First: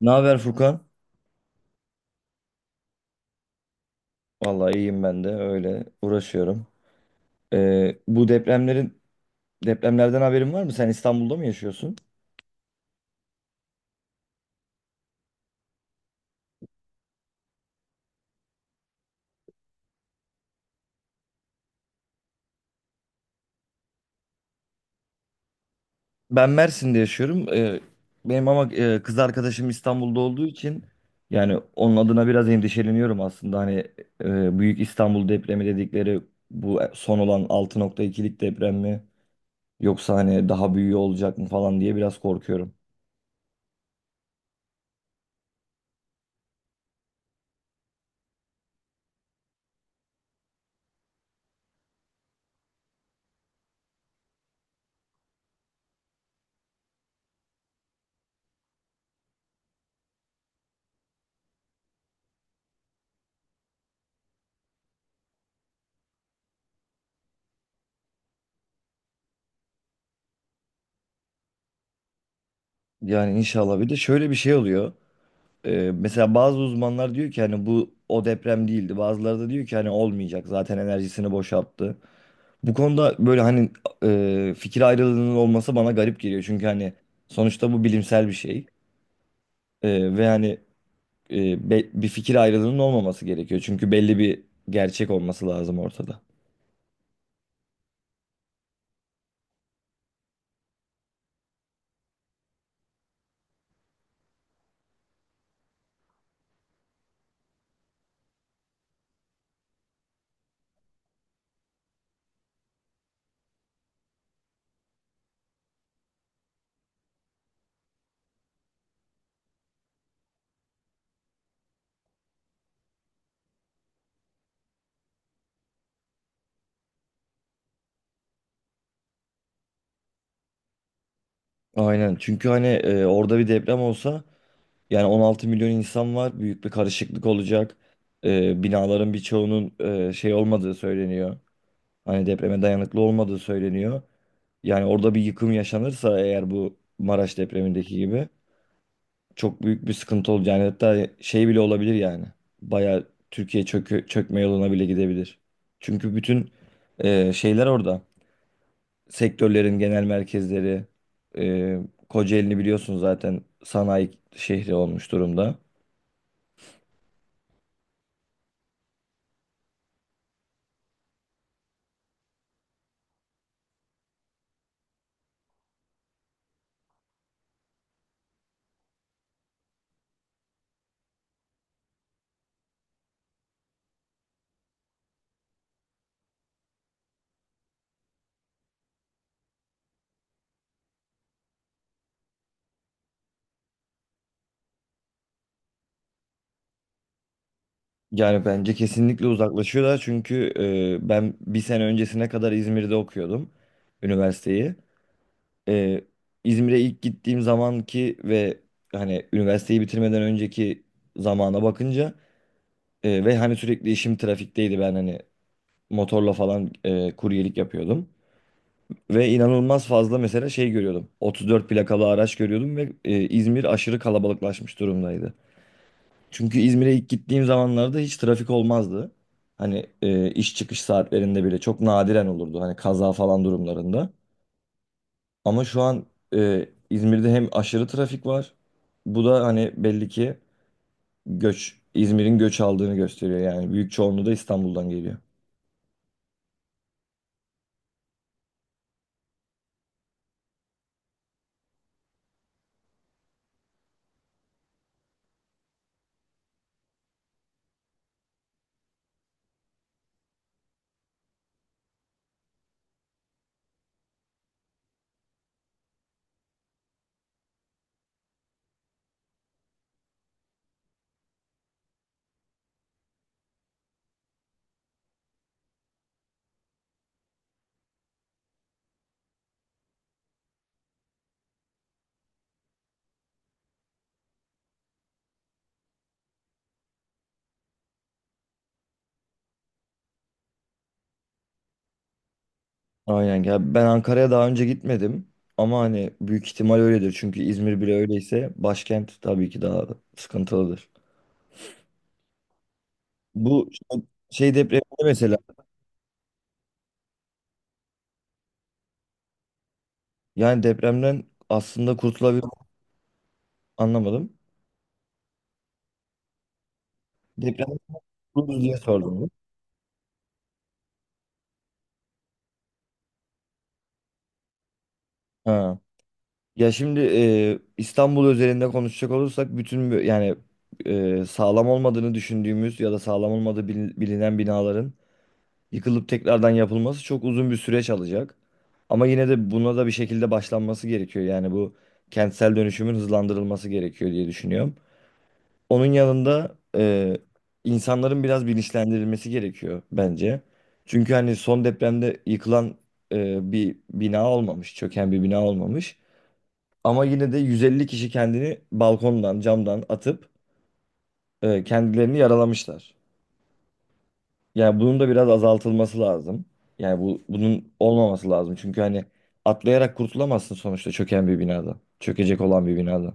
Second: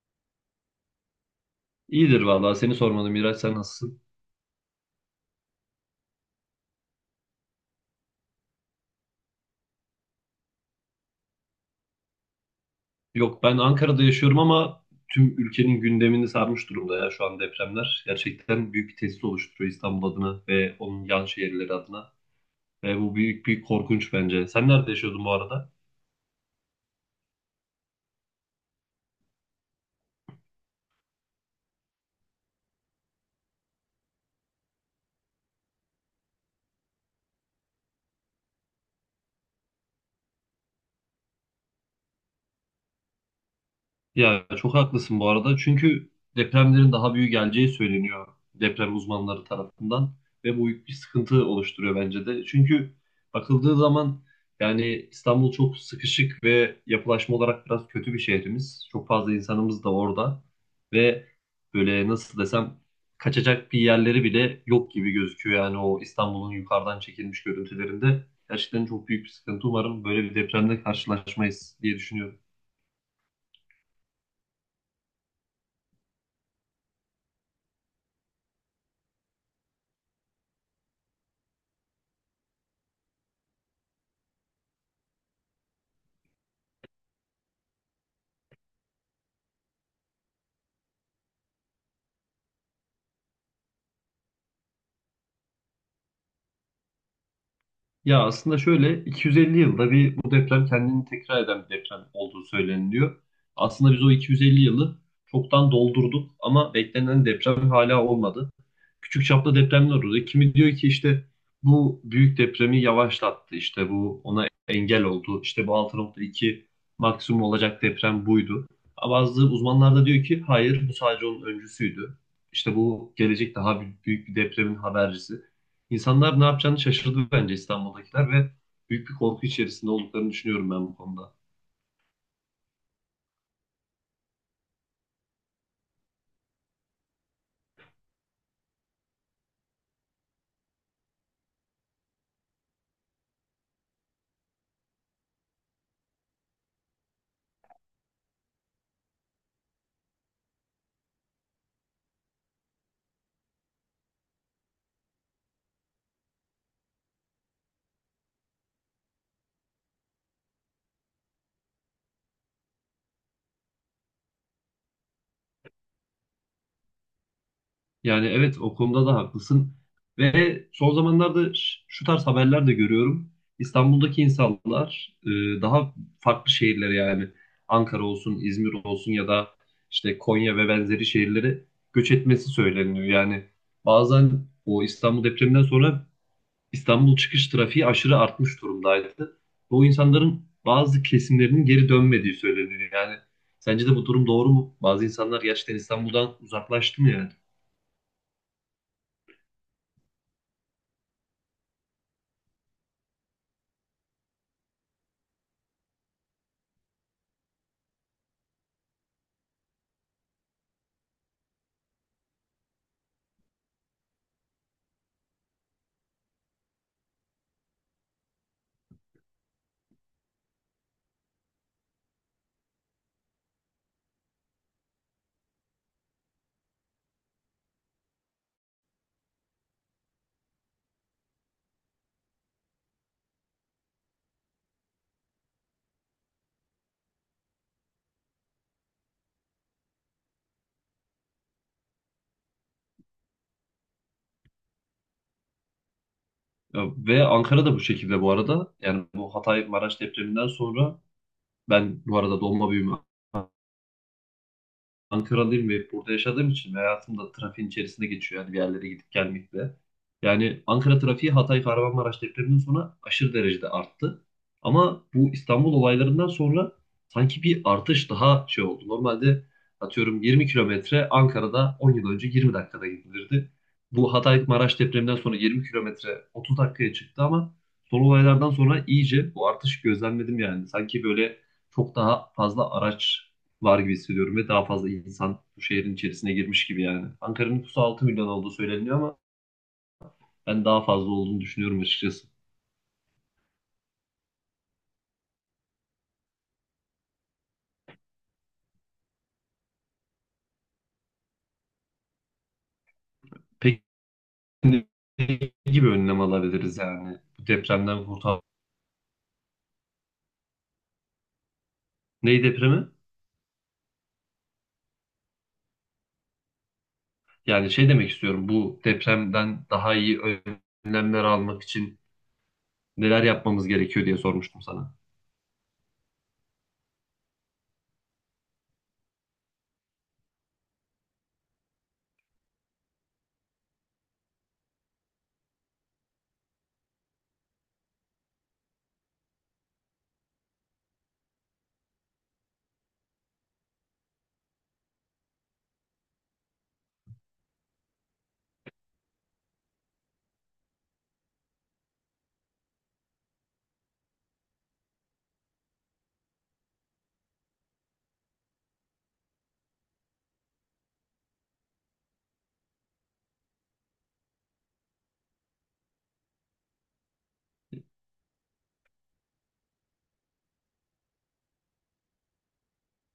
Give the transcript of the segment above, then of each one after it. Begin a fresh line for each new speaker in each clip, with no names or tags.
Ne haber Furkan?
İyidir vallahi seni sormadım Miraç, sen nasılsın?
Vallahi iyiyim ben de öyle uğraşıyorum. Bu depremlerden haberin var mı? Sen İstanbul'da mı yaşıyorsun?
Yok, ben Ankara'da yaşıyorum ama tüm ülkenin gündemini sarmış durumda ya şu an depremler. Gerçekten büyük bir tehdit oluşturuyor İstanbul adına ve onun yan şehirleri adına. Ve bu büyük bir korkunç bence. Sen nerede yaşıyordun bu arada?
Ben Mersin'de yaşıyorum. Benim ama kız arkadaşım İstanbul'da olduğu için yani onun adına biraz endişeleniyorum aslında. Hani büyük İstanbul depremi dedikleri bu son olan 6.2'lik deprem mi? Yoksa hani daha büyüğü olacak mı falan diye biraz korkuyorum.
Ya çok haklısın bu arada. Çünkü depremlerin daha büyük geleceği söyleniyor deprem uzmanları tarafından ve bu büyük bir sıkıntı oluşturuyor bence de. Çünkü bakıldığı zaman yani İstanbul çok sıkışık ve yapılaşma olarak biraz kötü bir şehrimiz. Çok fazla insanımız da orada ve böyle nasıl desem kaçacak bir yerleri bile yok gibi gözüküyor. Yani o İstanbul'un yukarıdan çekilmiş görüntülerinde gerçekten çok büyük bir sıkıntı. Umarım böyle bir depremle karşılaşmayız diye düşünüyorum.
Yani inşallah bir de şöyle bir şey oluyor. Mesela bazı uzmanlar diyor ki hani bu o deprem değildi. Bazıları da diyor ki hani olmayacak, zaten enerjisini boşalttı. Bu konuda böyle hani fikir ayrılığının olması bana garip geliyor. Çünkü hani sonuçta bu bilimsel bir şey. Ve hani bir fikir ayrılığının olmaması gerekiyor. Çünkü belli bir gerçek olması lazım ortada.
Ya aslında şöyle 250 yılda bir bu deprem kendini tekrar eden bir deprem olduğu söyleniliyor. Aslında biz o 250 yılı çoktan doldurduk ama beklenen deprem hala olmadı. Küçük çaplı depremler oldu. Kimi diyor ki işte bu büyük depremi yavaşlattı. İşte bu ona engel oldu. İşte bu 6,2 maksimum olacak deprem buydu. Ama bazı uzmanlar da diyor ki hayır, bu sadece onun öncüsüydü. İşte bu gelecek daha büyük bir depremin habercisi. İnsanlar ne yapacağını şaşırdı bence İstanbul'dakiler ve büyük bir korku içerisinde olduklarını düşünüyorum ben bu konuda.
Aynen, çünkü hani orada bir deprem olsa yani 16 milyon insan var. Büyük bir karışıklık olacak. Binaların birçoğunun şey olmadığı söyleniyor. Hani depreme dayanıklı olmadığı söyleniyor. Yani orada bir yıkım yaşanırsa eğer, bu Maraş depremindeki gibi çok büyük bir sıkıntı olacak. Yani hatta şey bile olabilir yani. Bayağı Türkiye çökme yoluna bile gidebilir. Çünkü bütün şeyler orada. Sektörlerin genel merkezleri, e, Kocaeli'ni biliyorsun, zaten sanayi şehri olmuş durumda.
Yani evet, o konuda da haklısın. Ve son zamanlarda şu tarz haberler de görüyorum. İstanbul'daki insanlar daha farklı şehirlere yani Ankara olsun, İzmir olsun ya da işte Konya ve benzeri şehirlere göç etmesi söyleniyor. Yani bazen o İstanbul depreminden sonra İstanbul çıkış trafiği aşırı artmış durumdaydı. Bu insanların bazı kesimlerinin geri dönmediği söyleniyor. Yani sence de bu durum doğru mu? Bazı insanlar gerçekten İstanbul'dan uzaklaştı mı yani?
Yani bence kesinlikle uzaklaşıyorlar, çünkü ben bir sene öncesine kadar İzmir'de okuyordum üniversiteyi. e, İzmir'e ilk gittiğim zamanki ve hani üniversiteyi bitirmeden önceki zamana bakınca ve hani sürekli işim trafikteydi, ben hani motorla falan kuryelik yapıyordum. Ve inanılmaz fazla mesela şey görüyordum. 34 plakalı araç görüyordum ve İzmir aşırı kalabalıklaşmış durumdaydı. Çünkü İzmir'e ilk gittiğim zamanlarda hiç trafik olmazdı. Hani iş çıkış saatlerinde bile çok nadiren olurdu, hani kaza falan durumlarında. Ama şu an İzmir'de hem aşırı trafik var. Bu da hani belli ki göç, İzmir'in göç aldığını gösteriyor yani. Büyük çoğunluğu da İstanbul'dan geliyor.
Ya ve Ankara da bu şekilde bu arada. Yani bu Hatay Maraş depreminden sonra, ben bu arada doğma büyüme Ankaralıyım ve burada yaşadığım için ve hayatım da trafiğin içerisinde geçiyor. Yani bir yerlere gidip gelmekle. Yani Ankara trafiği Hatay Kahramanmaraş depreminden sonra aşırı derecede arttı. Ama bu İstanbul olaylarından sonra sanki bir artış daha şey oldu. Normalde atıyorum 20 kilometre Ankara'da 10 yıl önce 20 dakikada gidilirdi. Bu Hatay Maraş depreminden sonra 20 kilometre 30 dakikaya çıktı ama son olaylardan sonra iyice bu artış gözlemledim yani. Sanki böyle çok daha fazla araç var gibi hissediyorum ve daha fazla insan bu şehrin içerisine girmiş gibi yani. Ankara'nın nüfusu 6 milyon olduğu söyleniyor ama ben daha fazla olduğunu düşünüyorum açıkçası.
Aynen ya, ben Ankara'ya daha önce gitmedim, ama hani büyük ihtimal öyledir. Çünkü İzmir bile öyleyse başkent tabii ki daha sıkıntılıdır. Bu
Peki
şey depremde
ne
mesela
gibi önlem alabiliriz yani bu depremden kurtar.
yani depremden aslında
Ney
kurtulabilir,
depremi?
anlamadım. Deprem
Yani şey demek istiyorum,
kurtulur diye
bu
sordum.
depremden daha iyi önlemler almak için neler yapmamız gerekiyor diye sormuştum sana.
Ha. Ya şimdi İstanbul özelinde konuşacak olursak, bütün yani sağlam olmadığını düşündüğümüz ya da sağlam olmadığı bilinen binaların yıkılıp tekrardan yapılması çok uzun bir süreç alacak. Ama yine de buna da bir şekilde başlanması gerekiyor. Yani bu kentsel dönüşümün hızlandırılması gerekiyor diye düşünüyorum. Onun yanında insanların biraz bilinçlendirilmesi gerekiyor bence. Çünkü hani son depremde yıkılan bir bina olmamış, çöken bir bina olmamış. Ama yine de 150 kişi kendini balkondan, camdan atıp kendilerini yaralamışlar. Yani bunun da biraz azaltılması lazım. Yani bu, bunun olmaması lazım. Çünkü hani atlayarak kurtulamazsın sonuçta çöken bir binada, çökecek olan bir binada.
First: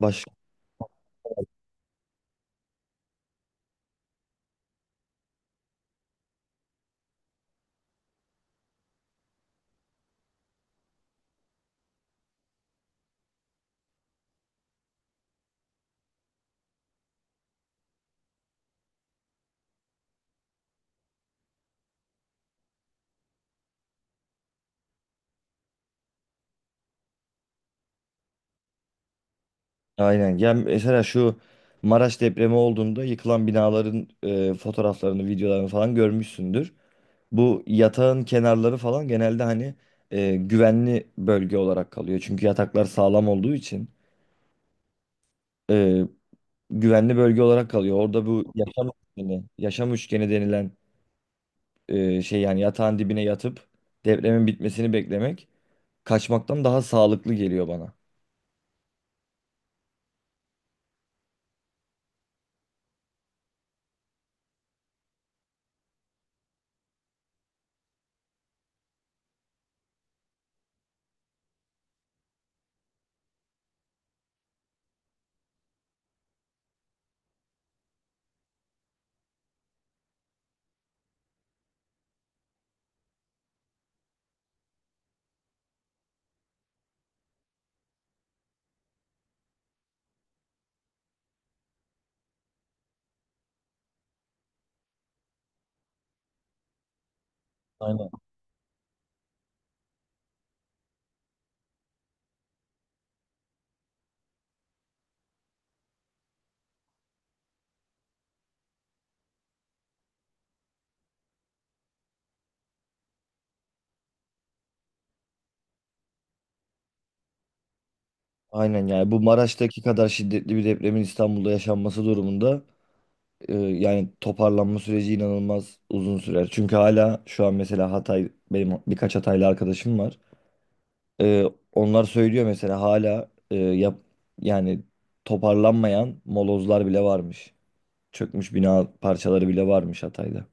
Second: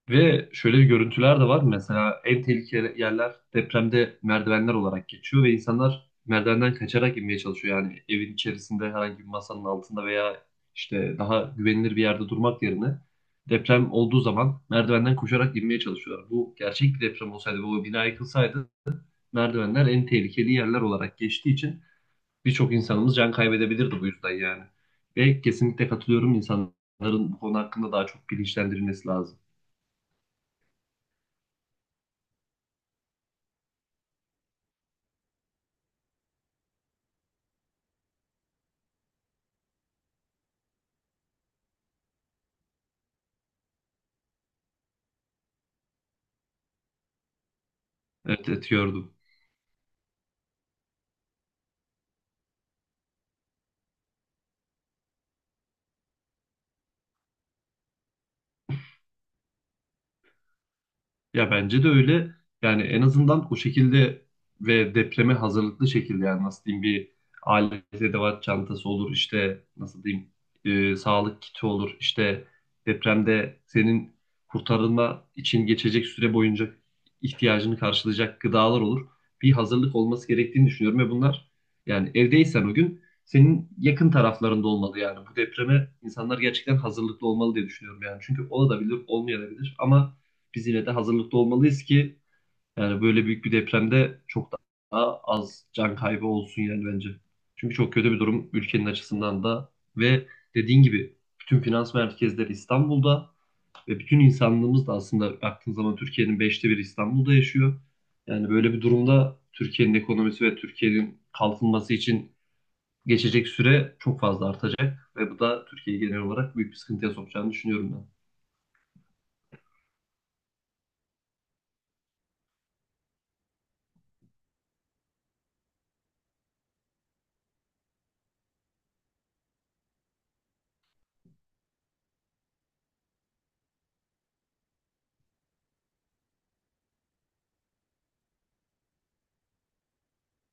Başka
Ve şöyle bir görüntüler de var. Mesela en tehlikeli yerler depremde merdivenler olarak geçiyor ve insanlar merdivenden kaçarak inmeye çalışıyor. Yani evin içerisinde herhangi bir masanın altında veya işte daha güvenilir bir yerde durmak yerine deprem olduğu zaman merdivenden koşarak inmeye çalışıyorlar. Bu gerçek bir deprem olsaydı ve o bina yıkılsaydı, merdivenler en tehlikeli yerler olarak geçtiği için birçok insanımız can kaybedebilirdi bu yüzden yani. Ve kesinlikle katılıyorum, insanların bu konu hakkında daha çok bilinçlendirilmesi lazım.
aynen. Yani mesela şu Maraş depremi olduğunda yıkılan binaların fotoğraflarını, videolarını falan görmüşsündür. Bu yatağın kenarları falan genelde hani güvenli bölge olarak kalıyor, çünkü yataklar sağlam olduğu için. E, güvenli bölge olarak kalıyor. Orada bu
Evet, evet,
yaşam
gördüm.
üçgeni, yaşam üçgeni denilen şey, yani yatağın dibine yatıp depremin bitmesini beklemek kaçmaktan daha sağlıklı geliyor bana.
Ya bence de öyle. Yani en azından o şekilde ve depreme hazırlıklı şekilde yani nasıl diyeyim, bir alet edevat çantası olur, işte nasıl diyeyim, sağlık kiti olur, işte depremde senin kurtarılma için geçecek süre boyunca ihtiyacını karşılayacak gıdalar olur. Bir hazırlık olması gerektiğini düşünüyorum ve bunlar yani evdeysen o gün senin yakın taraflarında olmalı yani bu depreme insanlar gerçekten hazırlıklı olmalı diye düşünüyorum yani çünkü olabilir olmayabilir ama biz yine de hazırlıklı olmalıyız ki yani böyle büyük bir depremde çok daha az can kaybı olsun yani bence. Çünkü çok
Aynen.
kötü bir durum ülkenin açısından da ve dediğin gibi bütün finans merkezleri İstanbul'da ve bütün insanlığımız da aslında baktığın zaman Türkiye'nin beşte biri İstanbul'da yaşıyor. Yani böyle bir durumda Türkiye'nin ekonomisi ve Türkiye'nin kalkınması için geçecek süre çok fazla artacak ve bu da Türkiye'yi genel olarak büyük bir sıkıntıya sokacağını düşünüyorum ben.
Aynen, yani bu Maraş'taki kadar şiddetli bir depremin İstanbul'da yaşanması durumunda yani toparlanma süreci inanılmaz uzun sürer. Çünkü hala şu an mesela Hatay, benim birkaç Hataylı arkadaşım var. Ee, onlar söylüyor mesela, hala yani toparlanmayan molozlar bile varmış. Çökmüş bina parçaları bile varmış Hatay'da.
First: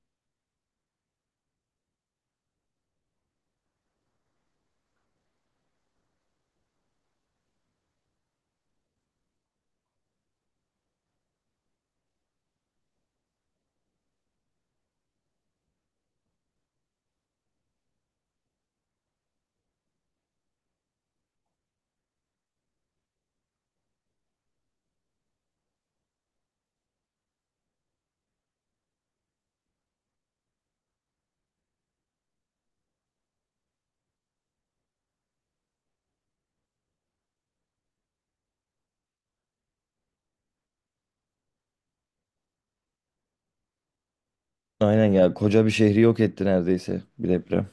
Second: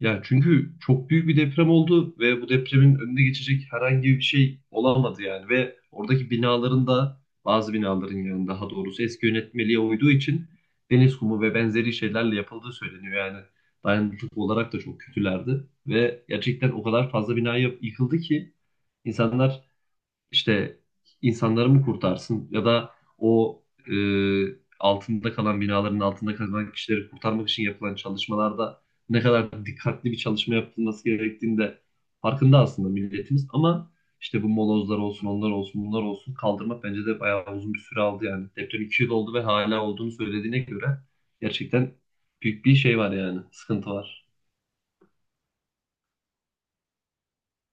Ya çünkü çok büyük bir deprem oldu ve bu depremin önüne geçecek herhangi bir şey olamadı yani ve oradaki binaların da bazı binaların yani daha doğrusu eski yönetmeliğe uyduğu için deniz kumu ve benzeri şeylerle yapıldığı söyleniyor yani dayanıklılık olarak da çok kötülerdi ve gerçekten o kadar fazla bina yıkıldı ki insanlar işte insanları mı kurtarsın ya da o e, altında kalan binaların altında kalan kişileri kurtarmak için yapılan çalışmalarda ne kadar dikkatli bir çalışma yapılması gerektiğinde farkında aslında milletimiz ama işte bu molozlar olsun, onlar olsun, bunlar olsun, kaldırmak bence de bayağı uzun bir süre aldı yani. Deprem 2 yıl oldu ve hala olduğunu söylediğine göre gerçekten büyük bir şey var yani, sıkıntı var.
Aynen ya, koca bir şehri yok etti neredeyse bir deprem.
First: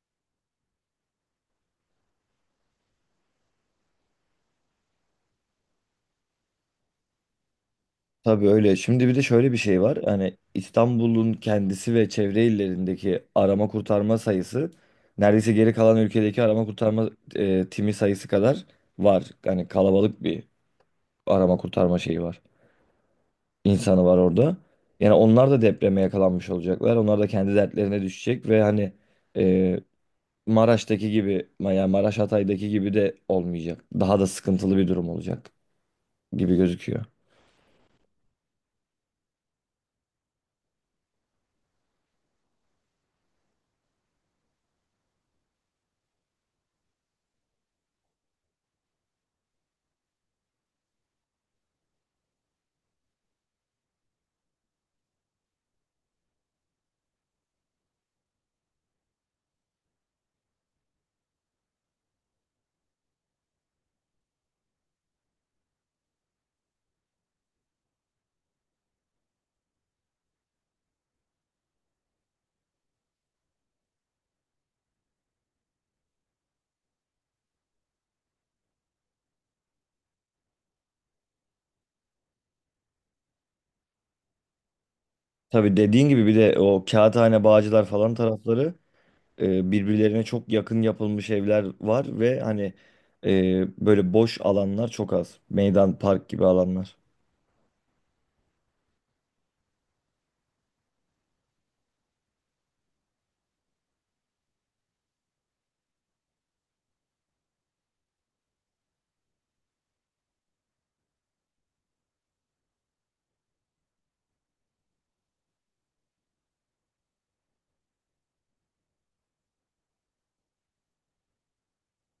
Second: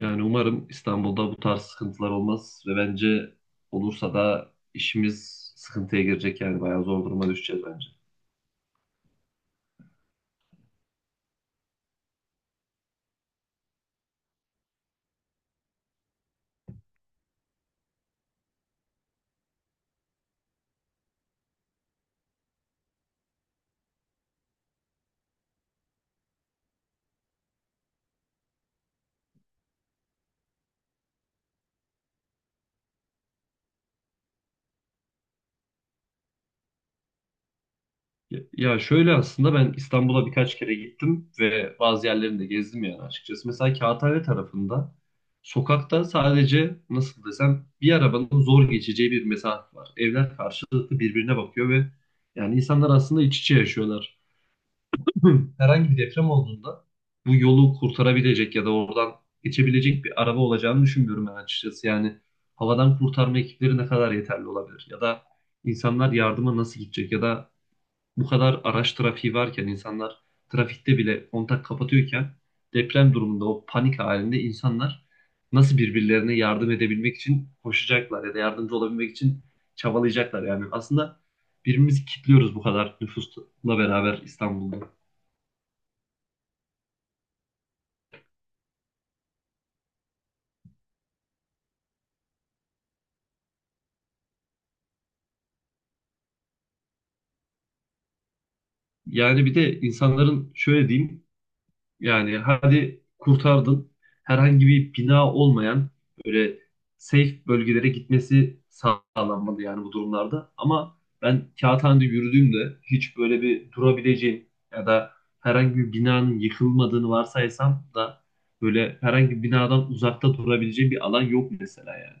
Yani umarım İstanbul'da bu tarz sıkıntılar olmaz ve bence olursa da işimiz sıkıntıya girecek yani bayağı zor duruma düşeceğiz bence.
Tabii öyle. Şimdi bir de şöyle bir şey var. Hani İstanbul'un kendisi ve çevre illerindeki arama kurtarma sayısı neredeyse geri kalan ülkedeki arama kurtarma timi sayısı kadar var. Yani kalabalık bir arama kurtarma şeyi var, insanı var orada. Yani onlar da depreme yakalanmış olacaklar. Onlar da kendi dertlerine düşecek ve hani e, Maraş'taki gibi, yani Maraş Hatay'daki gibi de olmayacak. Daha da sıkıntılı bir durum olacak gibi gözüküyor.
Ya ya şöyle, aslında ben İstanbul'a birkaç kere gittim ve bazı yerlerini de gezdim yani açıkçası. Mesela Kağıthane tarafında sokakta sadece nasıl desem bir arabanın zor geçeceği bir mesafe var. Evler karşılıklı birbirine bakıyor ve yani insanlar aslında iç içe yaşıyorlar. Herhangi bir deprem olduğunda bu yolu kurtarabilecek ya da oradan geçebilecek bir araba olacağını düşünmüyorum ben açıkçası. Yani havadan kurtarma ekipleri ne kadar yeterli olabilir? Ya da insanlar yardıma nasıl gidecek? Ya da bu kadar araç trafiği varken insanlar trafikte bile kontak kapatıyorken deprem durumunda o panik halinde insanlar nasıl birbirlerine yardım edebilmek için koşacaklar ya da yardımcı olabilmek için çabalayacaklar yani. Aslında birbirimizi kilitliyoruz bu kadar nüfusla beraber İstanbul'da.
Tabii dediğin gibi, bir de o Kağıthane, Bağcılar falan tarafları birbirlerine çok yakın yapılmış evler var ve hani böyle boş alanlar çok az. Meydan, park gibi alanlar.
Yani bir de insanların şöyle diyeyim, yani hadi kurtardın, herhangi bir bina olmayan böyle safe bölgelere gitmesi sağlanmalı yani bu durumlarda. Ama ben Kağıthane'de yürüdüğümde hiç böyle bir durabileceğim ya da herhangi bir binanın yıkılmadığını varsaysam da böyle herhangi bir binadan uzakta durabileceğim bir alan yok mesela yani.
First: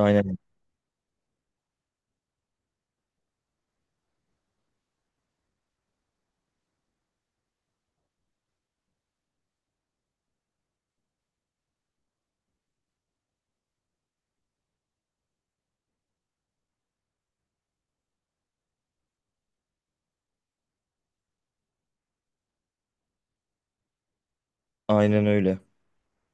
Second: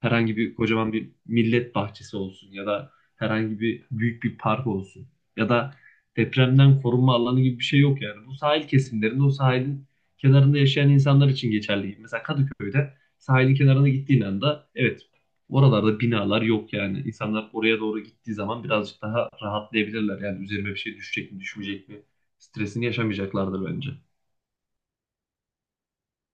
Herhangi bir kocaman bir millet bahçesi olsun ya da herhangi bir büyük bir park olsun ya da depremden korunma alanı gibi bir şey yok yani. Bu sahil kesimlerinde o sahilin kenarında yaşayan insanlar için geçerli. Mesela Kadıköy'de sahilin kenarına gittiğin anda evet, oralarda binalar yok yani. İnsanlar oraya doğru gittiği zaman birazcık daha rahatlayabilirler. Yani üzerime bir şey düşecek mi düşmeyecek mi stresini yaşamayacaklardır bence.
aynen öyle.